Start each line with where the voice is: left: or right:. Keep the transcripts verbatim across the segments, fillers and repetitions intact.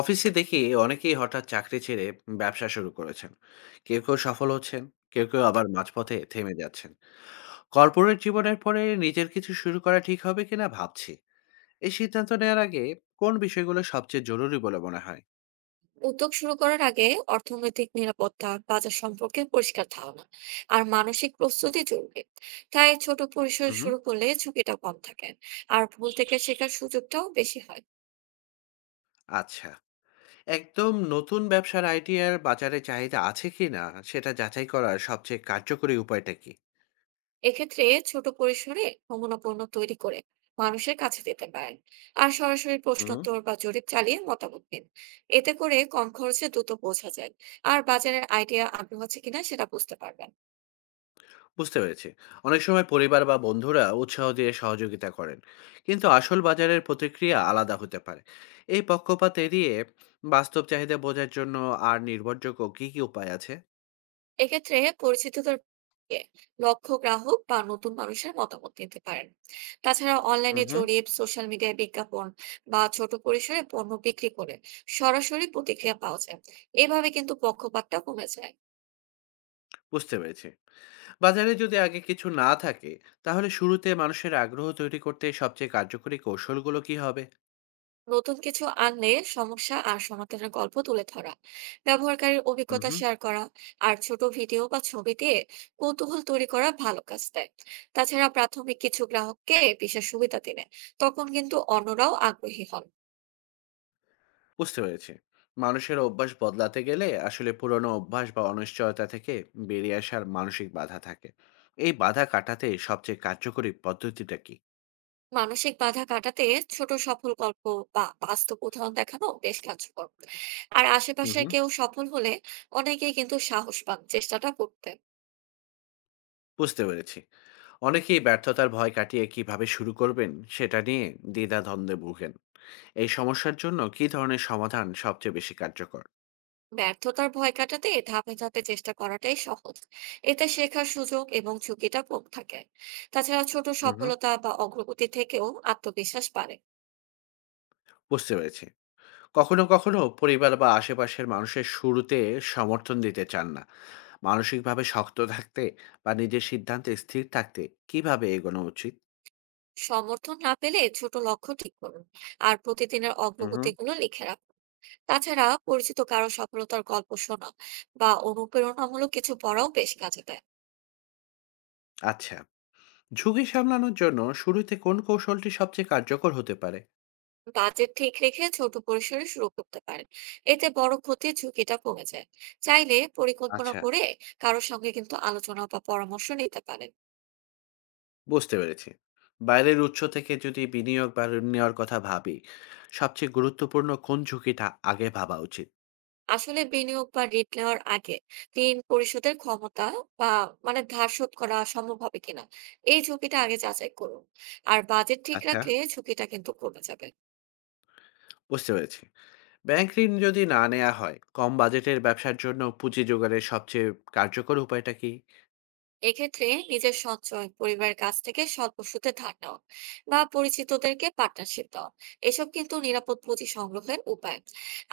left: অফিসে দেখি অনেকেই হঠাৎ চাকরি ছেড়ে ব্যবসা শুরু করেছেন। কেউ কেউ সফল হচ্ছেন, কেউ কেউ আবার মাঝপথে থেমে যাচ্ছেন। কর্পোরেট জীবনের পরে নিজের কিছু শুরু করা ঠিক হবে কিনা ভাবছি। এই সিদ্ধান্ত নেওয়ার আগে কোন বিষয়গুলো সবচেয়ে জরুরি বলে মনে হয়?
right: উদ্যোগ শুরু করার আগে অর্থনৈতিক নিরাপত্তা, বাজার সম্পর্কে পরিষ্কার ধারণা আর মানসিক প্রস্তুতি জরুরি। তাই ছোট পরিসরে
left: হুম।
right: শুরু করলে ঝুঁকিটা কম থাকে আর ভুল থেকে শেখার সুযোগটাও বেশি হয়।
left: আচ্ছা, একদম নতুন ব্যবসার আইডিয়ার বাজারে চাহিদা আছে কিনা সেটা যাচাই করার সবচেয়ে কার্যকরী উপায়টা কি?
right: এক্ষেত্রে ছোট পরিসরে নমুনা পণ্য তৈরি করে মানুষের কাছে দিতে পারেন আর সরাসরি প্রশ্নোত্তর বা জরিপ চালিয়ে মতামত দিন। এতে করে কম খরচে দ্রুত বোঝা যায় আর বাজারের আইডিয়া আগ্রহ আছে কিনা সেটা বুঝতে পারবেন।
left: বুঝতে পেরেছি। অনেক সময় পরিবার বা বন্ধুরা উৎসাহ দিয়ে সহযোগিতা করেন, কিন্তু আসল বাজারের প্রতিক্রিয়া আলাদা হতে পারে। এই পক্ষপাত এড়িয়ে বাস্তব চাহিদা বোঝার জন্য আর নির্ভরযোগ্য কি কি উপায় আছে?
right: এক্ষেত্রে পরিচিতদের থেকে লক্ষ্য গ্রাহক বা নতুন মানুষের মতামত নিতে পারেন। তাছাড়া
left: হুম
right: অনলাইনে
left: হুম।
right: জরিপ, সোশ্যাল মিডিয়ায় বিজ্ঞাপন বা ছোট পরিসরে পণ্য বিক্রি করে সরাসরি প্রতিক্রিয়া পাওয়া যায়। এভাবে কিন্তু পক্ষপাতটা কমে যায়।
left: বুঝতে পেরেছি। বাজারে যদি আগে কিছু না থাকে, তাহলে শুরুতে মানুষের আগ্রহ তৈরি করতে সবচেয়ে কার্যকরী কৌশলগুলো কি হবে?
right: নতুন কিছু আনলে সমস্যা আর সমাধানের গল্প তুলে ধরা, ব্যবহারকারীর অভিজ্ঞতা
left: হুম।
right: শেয়ার করা আর ছোট ভিডিও বা ছবি দিয়ে কৌতূহল তৈরি করা ভালো কাজ দেয়। তাছাড়া প্রাথমিক কিছু গ্রাহককে বিশেষ সুবিধা দিলে তখন কিন্তু অন্যরাও আগ্রহী হন।
left: বুঝতে পেরেছি। মানুষের অভ্যাস বদলাতে গেলে আসলে পুরনো অভ্যাস বা অনিশ্চয়তা থেকে বেরিয়ে আসার মানসিক বাধা থাকে। এই বাধা কাটাতে সবচেয়ে কার্যকরী পদ্ধতিটা কি?
right: মানসিক বাধা কাটাতে ছোট সফল গল্প বা বাস্তব উদাহরণ দেখানো বেশ কার্যকর। আর
left: হুম
right: আশেপাশে
left: হুম।
right: কেউ সফল হলে অনেকেই কিন্তু সাহস পান চেষ্টাটা করতে।
left: বুঝতে পেরেছি। অনেকেই ব্যর্থতার ভয় কাটিয়ে কিভাবে শুরু করবেন সেটা নিয়ে দ্বিধা দ্বন্দ্বে ভুগেন। এই সমস্যার জন্য কি ধরনের সমাধান সবচেয়ে বেশি কার্যকর?
right: ব্যর্থতার ভয় কাটাতে ধাপে ধাপে চেষ্টা করাটাই সহজ। এতে শেখার সুযোগ এবং ঝুঁকিটা কম থাকে। তাছাড়া ছোট
left: হুম হুম।
right: সফলতা বা অগ্রগতি থেকেও আত্মবিশ্বাস বাড়ে।
left: বুঝতে পেরেছি। কখনো কখনো পরিবার বা আশেপাশের মানুষের শুরুতে সমর্থন দিতে চান না। মানসিকভাবে শক্ত থাকতে বা নিজের সিদ্ধান্তে স্থির থাকতে কিভাবে এগোনো উচিত?
right: সমর্থন না পেলে ছোট লক্ষ্য ঠিক করুন আর প্রতিদিনের
left: হুম হুম।
right: অগ্রগতিগুলো লিখে রাখুন। তাছাড়া পরিচিত কারো সফলতার গল্প শোনা বা অনুপ্রেরণামূলক কিছু পড়াও বেশ কাজে দেয়।
left: আচ্ছা, ঝুঁকি সামলানোর জন্য শুরুতে কোন কৌশলটি সবচেয়ে কার্যকর হতে পারে?
right: বাজেট ঠিক রেখে ছোট পরিসরে শুরু করতে পারেন। এতে বড় ক্ষতির ঝুঁকিটা কমে যায়। চাইলে পরিকল্পনা
left: আচ্ছা।
right: করে কারো সঙ্গে কিন্তু আলোচনা বা পরামর্শ নিতে পারেন।
left: বুঝতে পেরেছি। বাইরের উৎস থেকে যদি বিনিয়োগ বা ঋণ নেওয়ার কথা ভাবি, সবচেয়ে গুরুত্বপূর্ণ কোন ঝুঁকিটা আগে ভাবা উচিত?
right: আসলে বিনিয়োগ বা ঋণ নেওয়ার আগে ঋণ পরিশোধের ক্ষমতা, বা মানে ধার শোধ করা সম্ভব হবে কিনা, এই ঝুঁকিটা আগে যাচাই করুন। আর বাজেট ঠিক
left: আচ্ছা।
right: রাখলে ঝুঁকিটা কিন্তু কমে যাবে।
left: বুঝতে পেরেছি। ব্যাংক ঋণ যদি না নেওয়া হয়, কম বাজেটের ব্যবসার জন্য পুঁজি জোগাড়ের সবচেয়ে কার্যকর উপায়টা কি?
right: এক্ষেত্রে নিজের সঞ্চয়, পরিবারের কাছ থেকে স্বল্প সুদে ধার নেওয়া বা পরিচিতদেরকে পার্টনারশিপ দেওয়া, এসব কিন্তু নিরাপদ পুঁজি সংগ্রহের উপায়।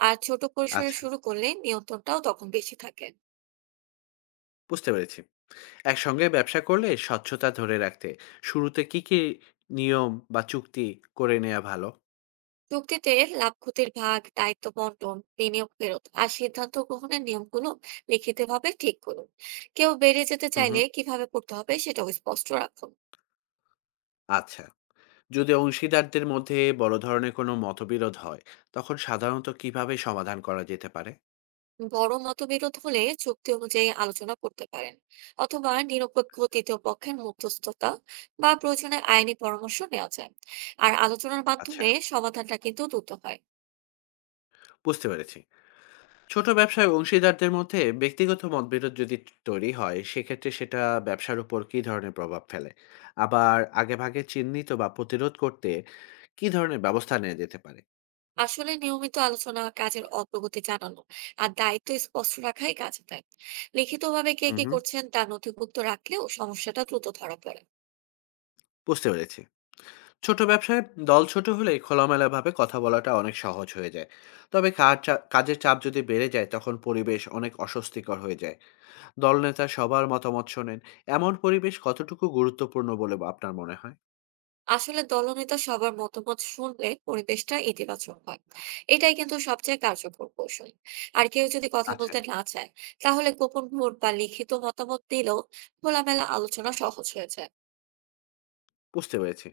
right: আর ছোট পরিসরে
left: আচ্ছা।
right: শুরু করলে নিয়ন্ত্রণটাও তখন বেশি থাকে।
left: বুঝতে পেরেছি। একসঙ্গে ব্যবসা করলে স্বচ্ছতা ধরে রাখতে শুরুতে কি কি নিয়ম বা চুক্তি করে নেওয়া ভালো?
right: চুক্তিতে লাভ ক্ষতির ভাগ, দায়িত্ব বন্টন, বিনিয়োগ ফেরত আর সিদ্ধান্ত গ্রহণের নিয়মগুলো লিখিতভাবে ঠিক করুন। কেউ বেড়ে যেতে
left: হুম
right: চাইলে
left: হুম।
right: কিভাবে করতে হবে সেটাও স্পষ্ট রাখুন।
left: আচ্ছা, যদি অংশীদারদের মধ্যে বড় ধরনের কোনো মতবিরোধ হয়, তখন সাধারণত কিভাবে সমাধান করা যেতে পারে?
right: বড় মতবিরোধ হলে চুক্তি অনুযায়ী আলোচনা করতে পারেন, অথবা নিরপেক্ষ তৃতীয় পক্ষের মধ্যস্থতা বা প্রয়োজনে আইনি পরামর্শ নেওয়া যায়। আর আলোচনার
left: আচ্ছা।
right: মাধ্যমে সমাধানটা কিন্তু দ্রুত হয়।
left: বুঝতে পেরেছি। ছোট ব্যবসায় অংশীদারদের মধ্যে ব্যক্তিগত মতবিরোধ যদি তৈরি হয়, সেক্ষেত্রে সেটা ব্যবসার উপর কি ধরনের প্রভাব ফেলে? আবার আগেভাগে চিহ্নিত বা প্রতিরোধ করতে কি ধরনের ব্যবস্থা নেওয়া যেতে পারে?
right: আসলে নিয়মিত আলোচনা, কাজের অগ্রগতি জানানো আর দায়িত্ব স্পষ্ট রাখাই কাজে দেয়। লিখিতভাবে কে
left: হুম
right: কি
left: হুম।
right: করছেন তা নথিভুক্ত রাখলেও সমস্যাটা দ্রুত ধরা পড়ে।
left: বুঝতে পেরেছি। ছোট ব্যবসায় দল ছোট হলে খোলামেলাভাবে কথা বলাটা অনেক সহজ হয়ে যায়। তবে কাজ চা- কাজের চাপ যদি বেড়ে যায় তখন পরিবেশ অনেক অস্বস্তিকর হয়ে যায়। দলনেতা সবার মতামত শোনেন, এমন পরিবেশ কতটুকু গুরুত্বপূর্ণ বলে বা- আপনার মনে হয়?
right: আসলে দলনেতা সবার মতামত শুনলে পরিবেশটা ইতিবাচক হয়। এটাই কিন্তু সবচেয়ে কার্যকর কৌশল। আর কেউ যদি কথা
left: আচ্ছা।
right: বলতে না চায়, তাহলে গোপন ভোট বা লিখিত মতামত দিলেও খোলামেলা আলোচনা সহজ হয়ে যায়।
left: বুঝতে পেরেছি।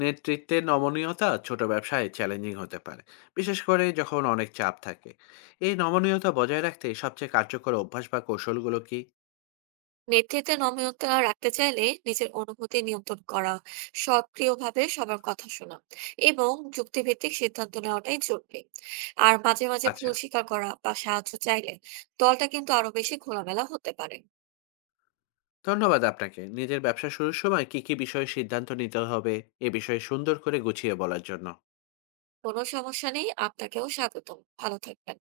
left: নেতৃত্বে নমনীয়তা ছোট ব্যবসায় চ্যালেঞ্জিং হতে পারে, বিশেষ করে যখন অনেক চাপ থাকে। এই নমনীয়তা বজায় রাখতে সবচেয়ে কার্যকর অভ্যাস বা কৌশলগুলো কি?
right: নেতৃত্বে নমনীয়তা রাখতে চাইলে নিজের অনুভূতি নিয়ন্ত্রণ করা, সক্রিয়ভাবে সবার কথা শোনা এবং যুক্তিভিত্তিক সিদ্ধান্ত নেওয়াটাই জরুরি। আর মাঝে মাঝে
left: আচ্ছা।
right: ভুল স্বীকার করা বা সাহায্য চাইলে দলটা কিন্তু আরো বেশি খোলামেলা হতে পারে।
left: ধন্যবাদ আপনাকে, নিজের ব্যবসা শুরুর সময় কি কি বিষয়ে সিদ্ধান্ত নিতে হবে এ বিষয়ে সুন্দর করে গুছিয়ে বলার জন্য।
right: কোনো সমস্যা নেই। আপনাকেও স্বাগতম। ভালো থাকবেন।